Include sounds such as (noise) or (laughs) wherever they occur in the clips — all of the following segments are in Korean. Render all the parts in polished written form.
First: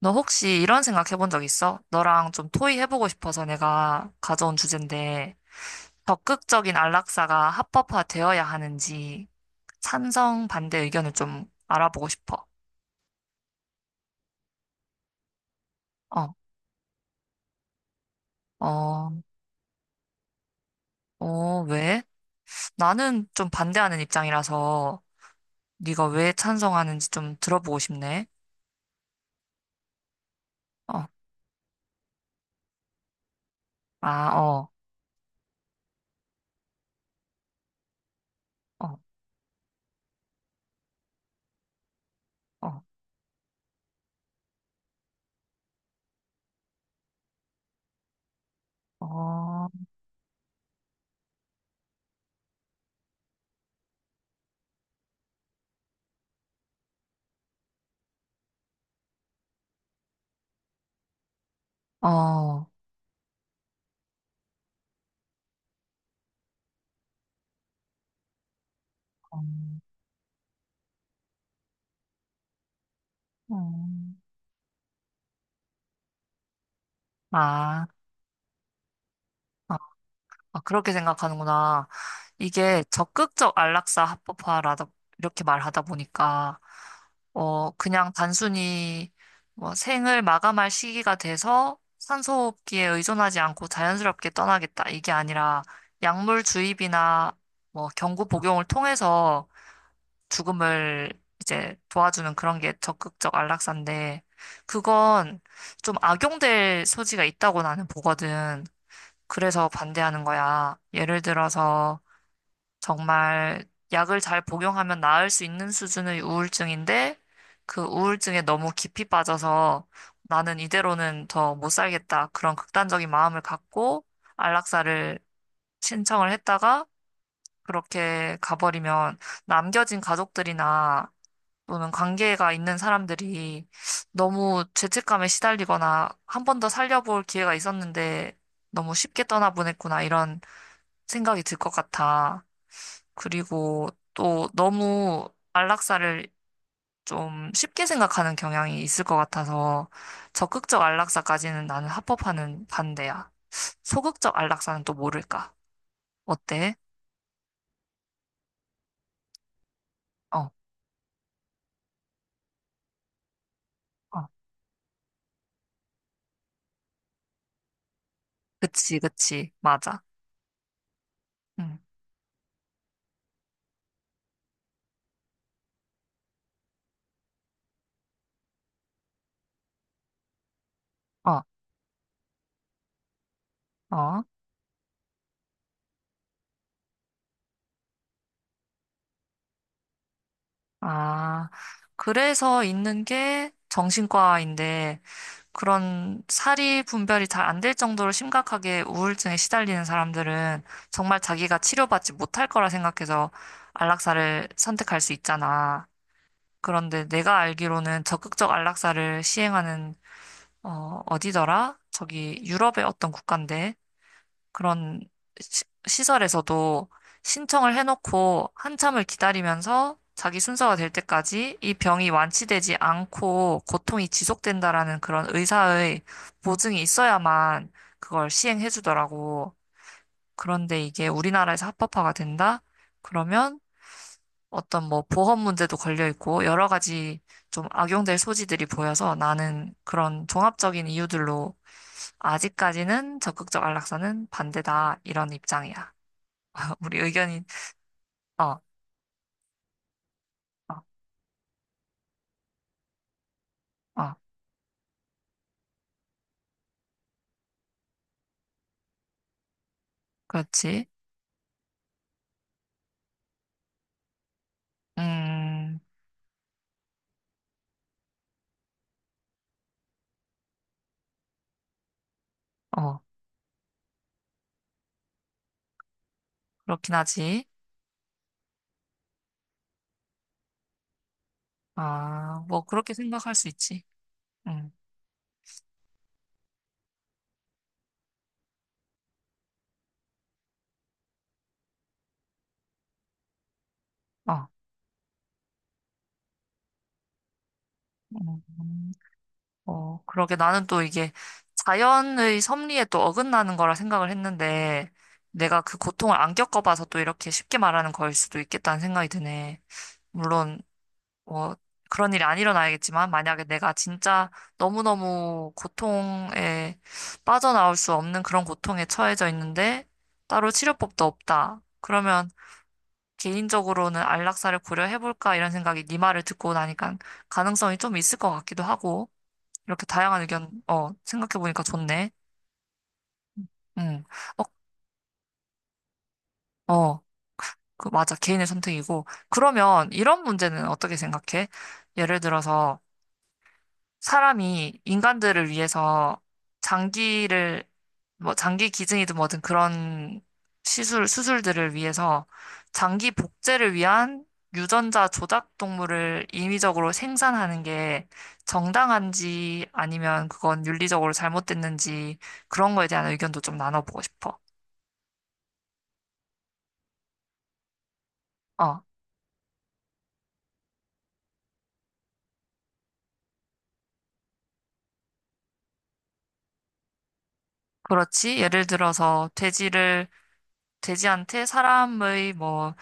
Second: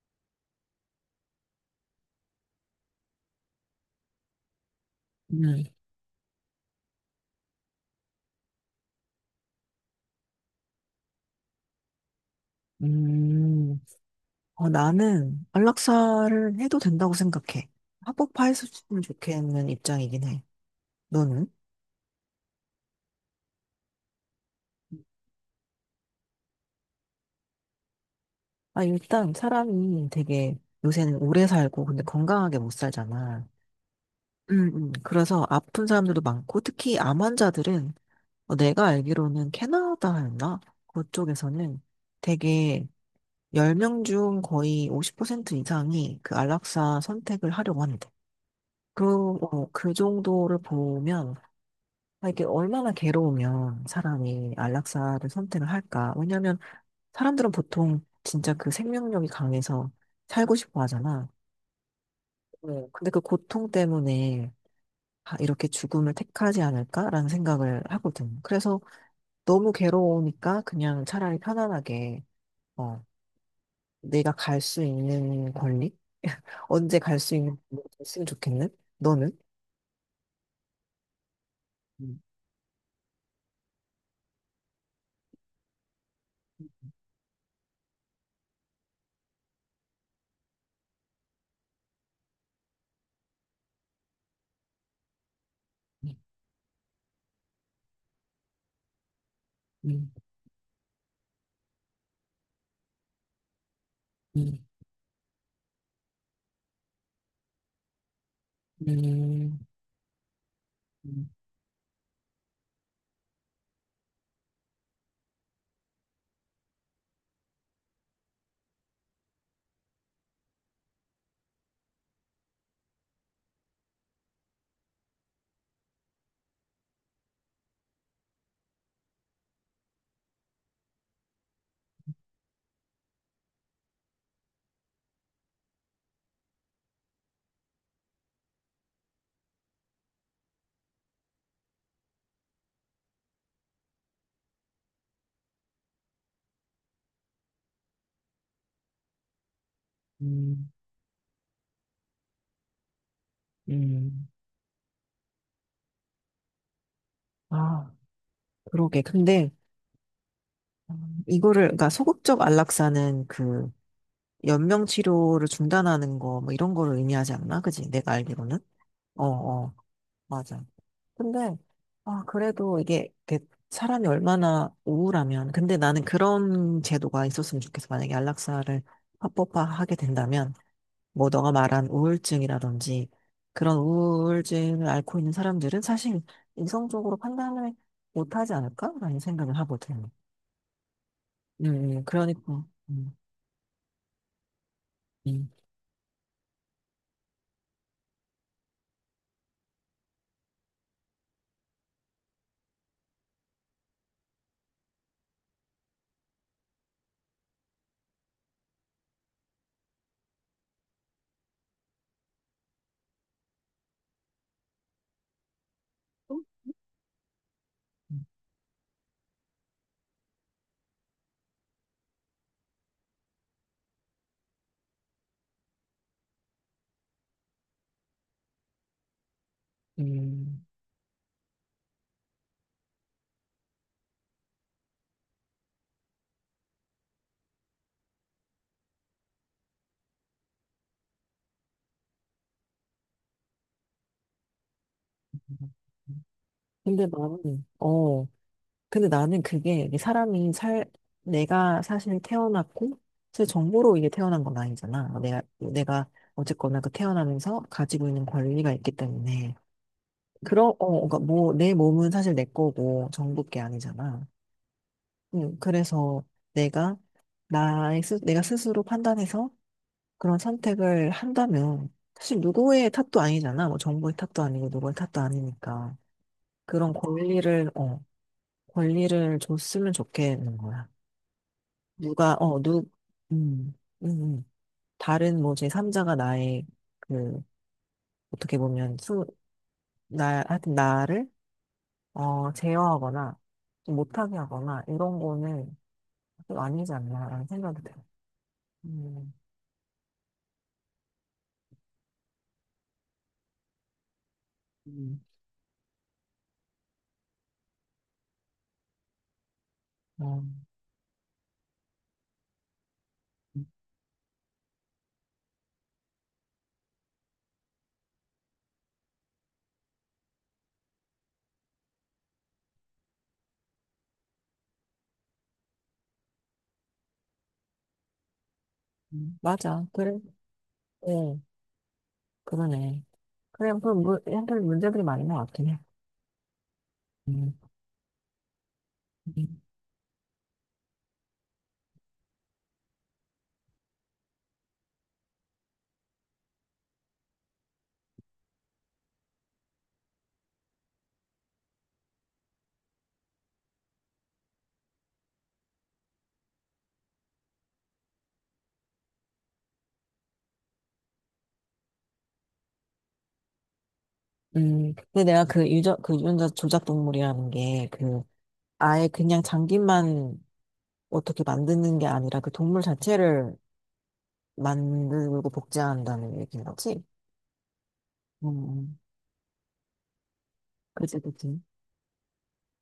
너 혹시 이런 생각 해본 적 있어? 너랑 좀 토의해보고 싶어서 내가 가져온 주제인데, 네. 적극적인 안락사가 합법화되어야 하는지 찬성, 반대 의견을 좀 알아보고 싶어. 음, 나는 어, 안락사를 해도 된다고 생각해. 합법화했으면 어, 좋겠는 입장이긴 해. 너는? 어, 왜? 나는 좀 반대하는 입장이라서 네가 왜 찬성하는지 좀 들어보고 싶네. 아, 일단 사람이 되게 어, 요새는 오래 살고 근데 건강하게 못 살잖아. 아, 어, 그래서 아픈 사람들도 많고 특히 암 환자들은 내가 어, 알기로는 캐나다였나? 그쪽에서는 어, 되게 10명 중 거의 50% 이상이 그 안락사 선택을 하려고 하는데. 어, 그 정도를 보면 아, 이게 얼마나 괴로우면 사람이 안락사를 선택을 할까? 왜냐면 사람들은 보통 진짜 그 생명력이 강해서 살고 싶어 하잖아. 어, 어, 네. 근데 그 고통 때문에 아, 이렇게 죽음을 택하지 않을까라는 생각을 하거든. 그래서 너무 괴로우니까 그냥 차라리 편안하게 어, 음, 내가 갈 수 있는 권리? (laughs) 언제 갈 수 있는 아. 권리가 있으면 좋겠는? 너는? 아, 그렇게 생각하는구나. 음, 이게 적극적 안락사 합법화라다, 이렇게 말하다 보니까, 어, 그냥 단순히 뭐 생을 마감할 시기가 돼서 산소호흡기에 의존하지 않고 자연스럽게 떠나겠다. 이게 아니라 음, 약물 주입이나 뭐 경구 복용을 통해서 죽음을 이제 도와주는 그런 게 적극적 안락사인데, 음, 그건 좀 악용될 소지가 있다고 나는 보거든. 음, 그래서 반대하는 거야. 예를 음, 들어서 정말 약을 잘 복용하면 나을 수 있는 수준의 우울증인데 그 우울증에 너무 깊이 빠져서 나는 이대로는 더 못 살겠다. 그런 극단적인 마음을 갖고 안락사를 신청을 했다가 그렇게 가버리면 남겨진 가족들이나 또는 관계가 있는 사람들이 너무 죄책감에 시달리거나 한 번 더 살려볼 기회가 있었는데 너무 쉽게 떠나보냈구나 이런 생각이 들 것 같아. 그리고 또 너무 안락사를 좀 쉽게 생각하는 경향이 있을 것 같아서 음. 적극적 안락사까지는 나는 합법화는 반대야. 음. 소극적 안락사는 또 모를까? 어때? 아. 그러게. 근데 어, 이거를 그러니까 소극적 안락사는 그 어, 연명 치료를 중단하는 거 뭐 이런 거를 의미하지 않나? 그지? 내가 알기로는. 그치, 어, 그치, 어. 맞아. 맞아. 근데 응, 아, 그래도 이게 이렇게 사람이 얼마나 우울하면 근데 나는 그런 제도가 있었으면 좋겠어. 만약에 안락사를 합법화하게 된다면 뭐 어, 너가 말한 우울증이라든지 그런 어. 우울증을 앓고 있는 사람들은 사실 이성적으로 판단을 못하지 않을까라는 생각을 하거든. 아, 그래서 그러니까. 있는 게 정신과인데 음, 그런 사리 분별이 잘 안 될 정도로 심각하게 우울증에 시달리는 사람들은 정말 자기가 치료받지 못할 거라 생각해서 안락사를 선택할 수 있잖아. 그런데 내가 알기로는 적극적 안락사를 시행하는 어, 어디더라? 저기 유럽의 어떤 국가인데 그런 시설에서도 신청을 해놓고 한참을 기다리면서 자기 순서가 될 때까지 이 병이 완치되지 않고 고통이 지속된다라는 그런 의사의 보증이 있어야만 그걸 시행해 주더라고. 음. 그런데 이게 우리나라에서 합법화가 된다? 그러면 어떤 뭐 보험 문제도 걸려 있고 여러 가지 좀 악용될 소지들이 보여서 나는 그런 종합적인 이유들로 아직까지는 적극적 안락사는 반대다 이런 입장이야. 음. 우리 근데 의견이, 나는, 어, 어, 어, 근데 나는 그게 이게 사람이 살, 내가 사실 태어났고, 사실 정보로 이게 어, 태어난 건 아니잖아. 내가 어쨌거나 그 태어나면서 가지고 있는 권리가 있기 때문에. 그렇지. 그러니까 뭐, 내 몸은 사실 내 거고, 정부 게 아니잖아. 음, 그래서 내가, 내가 스스로 판단해서 그런 선택을 한다면 사실 누구의 어, 탓도 아니잖아. 뭐 정부의 탓도 아니고 누구의 탓도 아니니까 그런 그렇긴 하지. 권리를 줬으면 좋겠는 거야. 누가 아, 뭐, 어누. 그렇게 생각할 수 음, 있지. 음, 음. 음, 다른 뭐 제3자가 나의 그 어떻게 보면 수나 하여튼 나를 제어하거나 좀 못하게 어, 하거나 이런 거는 좀 아니지 않나라는 생각이 들어. 음, 음, 어, 그러게 나는 또 이게 자연의 섭리에 또 어긋나는 거라 생각을 했는데, 음. 내가 그 고통을 안 겪어봐서 또 이렇게 쉽게 말하는 거일 수도 있겠다는 생각이 드네. 어, 물론, 뭐 그런 일이 안 일어나야겠지만 만약에 음, 내가 진짜 너무너무 고통에 빠져나올 수 없는 그런 고통에 처해져 있는데 따로 치료법도 없다. 그러면 개인적으로는 안락사를 고려해볼까 이런 생각이 네 말을 듣고 나니까 가능성이 좀 있을 것 같기도 하고 맞아. 이렇게 그래. 다양한 의견 어 어, 생각해보니까 좋네. 그러네. 그냥 음. 한편 문제들이 많은 것 같긴 해. 어, 어. 음. 그 맞아. 개인의 선택이고. 음. 그러면 이런 문제는 어떻게 생각해? 예를 들어서 사람이 인간들을 위해서 장기를 뭐 장기 기증이든 뭐든 그런 시술 수술들을 위해서 장기 복제를 위한 유전자 조작 동물을 인위적으로 생산하는 게 정당한지 아니면 그건 윤리적으로 잘못됐는지 그런 거에 대한 의견도 좀 나눠보고 싶어. 근데 내가 그 유전자 조작 동물이라는 게, 어, 아예 그냥 장기만 어떻게 만드는 게 아니라 그 동물 자체를 만들고 복제한다는 얘기인 거지? 그렇지. 예를 음, 들어서 돼지를 그치, 돼지한테 그치. 사람의 뭐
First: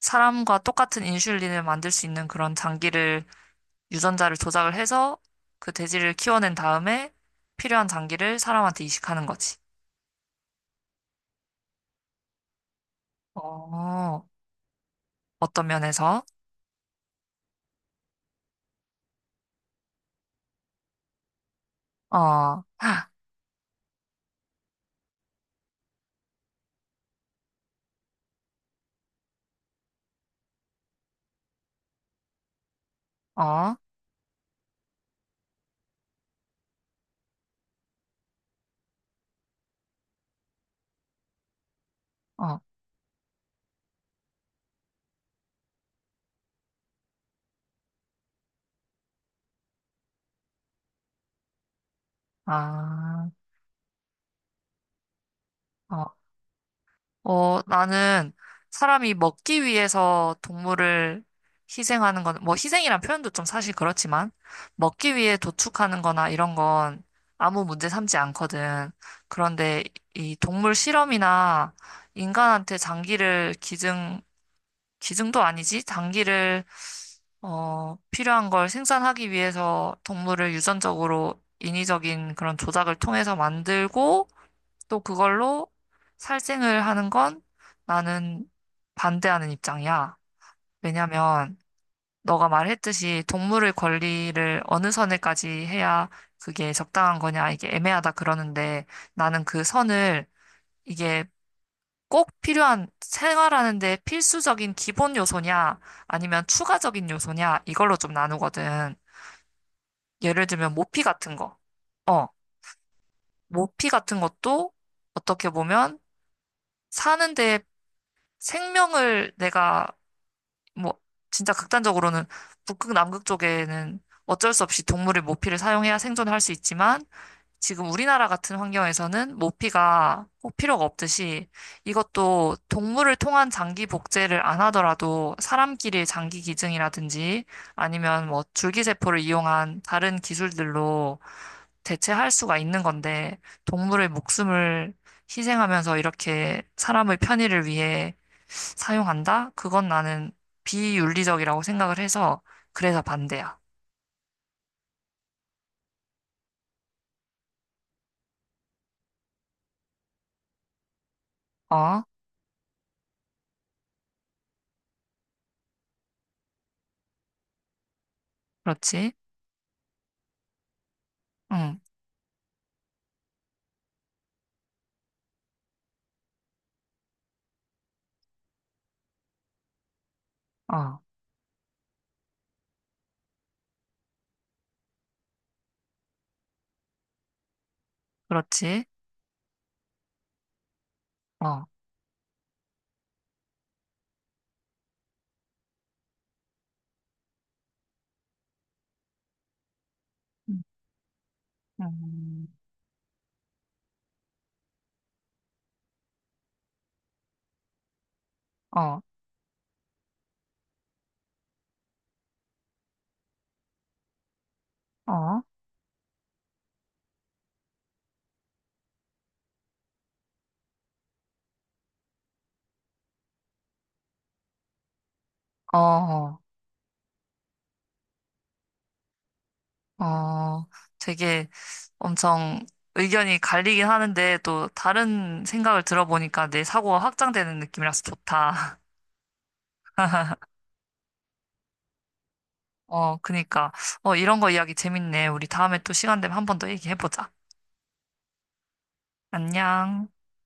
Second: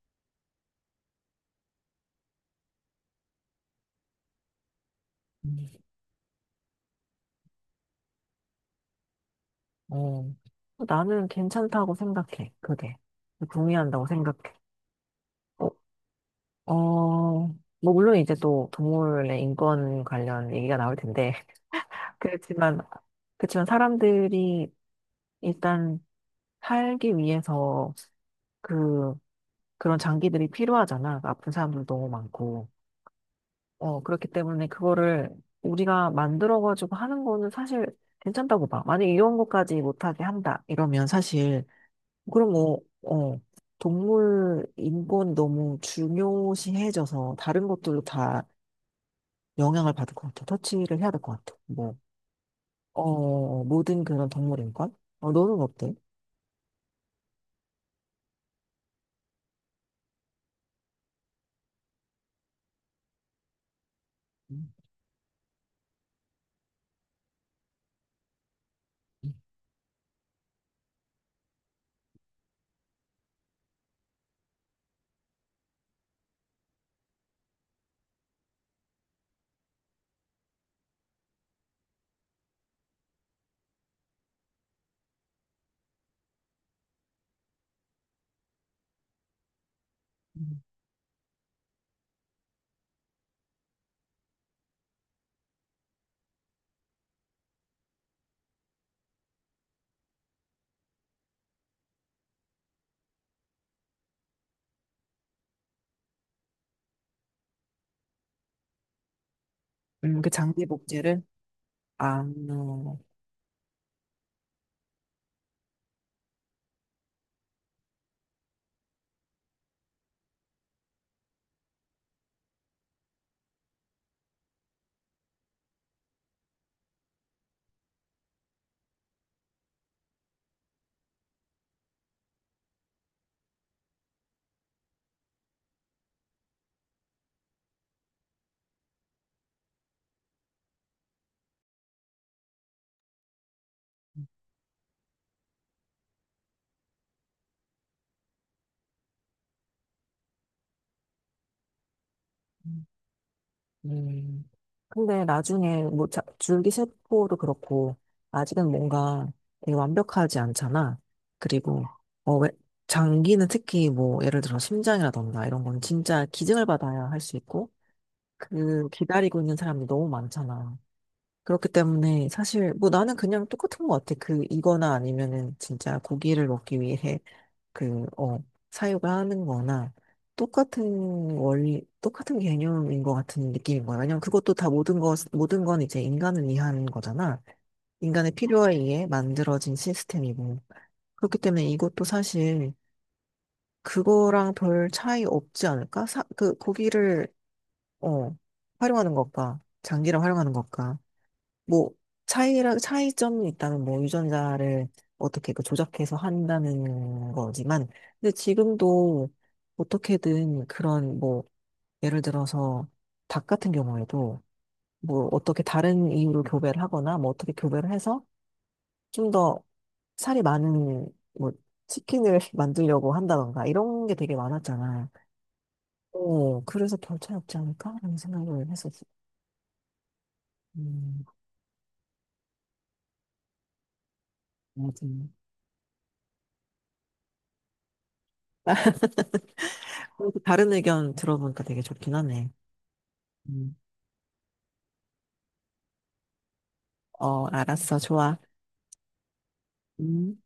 사람과 똑같은 인슐린을 만들 수 있는 그런 장기를 유전자를 조작을 해서 음. 그 돼지를 키워낸 다음에 필요한 장기를 사람한테 이식하는 거지. 어. 나는 괜찮다고 생각해, 그게. 동의한다고 어, 생각해. 어, 어떤 면에서? 어, 뭐, 물론 이제 또 동물의 인권 관련 얘기가 나올 텐데, 어, 그렇지만, 그렇지만 사람들이 일단 살기 위해서 그, 그런 장기들이 필요하잖아. 아픈 사람들 너무 많고. 어, 그렇기 때문에 그거를 우리가 만들어가지고 하는 거는 사실 괜찮다고 봐. 만약 이런 것까지 못하게 한다. 이러면 사실, 그럼 어, 뭐, 동물 인권 너무 중요시해져서 다른 것들도 다 영향을 받을 것 같아. 터치를 해야 될 것 같아. 뭐, 아, 모든 그런 동물 인권? 어, 너는 어때? 어, 어, 나는 사람이 먹기 위해서 동물을 희생하는 건, 뭐 희생이란 표현도 좀 사실 그렇지만, 먹기 위해 도축하는 거나 이런 건 아무 문제 삼지 않거든. 그런데 이 동물 실험이나 인간한테 장기를 기증도 아니지. 단기를, 어, 필요한 걸 생산하기 위해서 동물을 유전적으로 인위적인 그런 조작을 통해서 만들고 또 그걸로 살생을 하는 건 나는 반대하는 입장이야. 왜냐면 너가 말했듯이 동물의 권리를 어느 선에까지 해야 그게 적당한 거냐, 이게 애매하다 그러는데 나는 그 선을 이게 꼭 필요한 생활하는데 필수적인 기본 요소냐, 아니면 추가적인 요소냐, 이걸로 좀 나누거든. 그 예를 장기 들면 모피 복제를? 같은 거. 아, 어, 모피 같은 것도 어떻게 보면 사는데 생명을 내가 뭐 진짜 극단적으로는 북극 남극 쪽에는 어쩔 수 없이 동물의 모피를 사용해야 생존할 수 있지만 지금 우리나라 같은 환경에서는 모피가 꼭 필요가 없듯이 이것도 동물을 통한 장기 복제를 안 하더라도 사람끼리 장기 기증이라든지 아니면 뭐 줄기세포를 이용한 다른 기술들로 대체할 수가 있는 건데 동물의 목숨을 희생하면서 이렇게 사람의 편의를 위해 사용한다? 그건 나는 비윤리적이라고 생각을 해서 그래서 반대야. 음. 근데 나중에 뭐 줄기세포도 그렇고 아직은 뭔가 되게 완벽하지 않잖아. 그리고 어, 어, 왜, 장기는 특히 뭐 예를 들어 심장이라던가 이런 건 진짜 기증을 받아야 할 수 있고 그 그렇지. 기다리고 있는 사람이 너무 많잖아. 그렇기 응, 때문에 사실 뭐 나는 그냥 똑같은 것 같아. 그 이거나 아니면은 진짜 고기를 먹기 위해 그, 어, 사유가 하는 거나 똑같은 어, 원리, 똑같은 개념인 것 같은 느낌인 거야. 왜냐면 그것도 다 모든 것, 모든 건 이제 인간을 위한 거잖아. 인간의 필요에 그렇지. 의해 만들어진 시스템이고. 그렇기 때문에 어. 이것도 사실 그거랑 별 차이 없지 않을까? 그 고기를 어, 활용하는 것과 장기를 활용하는 것과 뭐 음, 차이라 차이점이 있다면 뭐 유전자를 어떻게 그 조작해서 한다는 거지만 근데 어, 지금도 어떻게든 그런 뭐 예를 들어서 닭 같은 경우에도 뭐 어, 어떻게 다른 이유로 교배를 하거나 뭐 어떻게 교배를 해서 좀 더 살이 많은 뭐 치킨을 (laughs) 만들려고 한다던가 이런 게 되게 많았잖아. 어, 어, 그래서 별 차이 없지 않을까라는 생각을 했었어. 어, 음, 되게 엄청 의견이 갈리긴 하는데 또 맞아. 다른 생각을 들어보니까 내 사고가 확장되는 느낌이라서 좋다. 그리고 다른 의견 들어보니까 되게 좋긴 하네. (laughs) 어, 그니까. 음. 어, 이런 거 이야기 재밌네. 우리 다음에 또 시간 되면 한 번 더 얘기해보자. 어, 알았어. 좋아. 안녕. 음.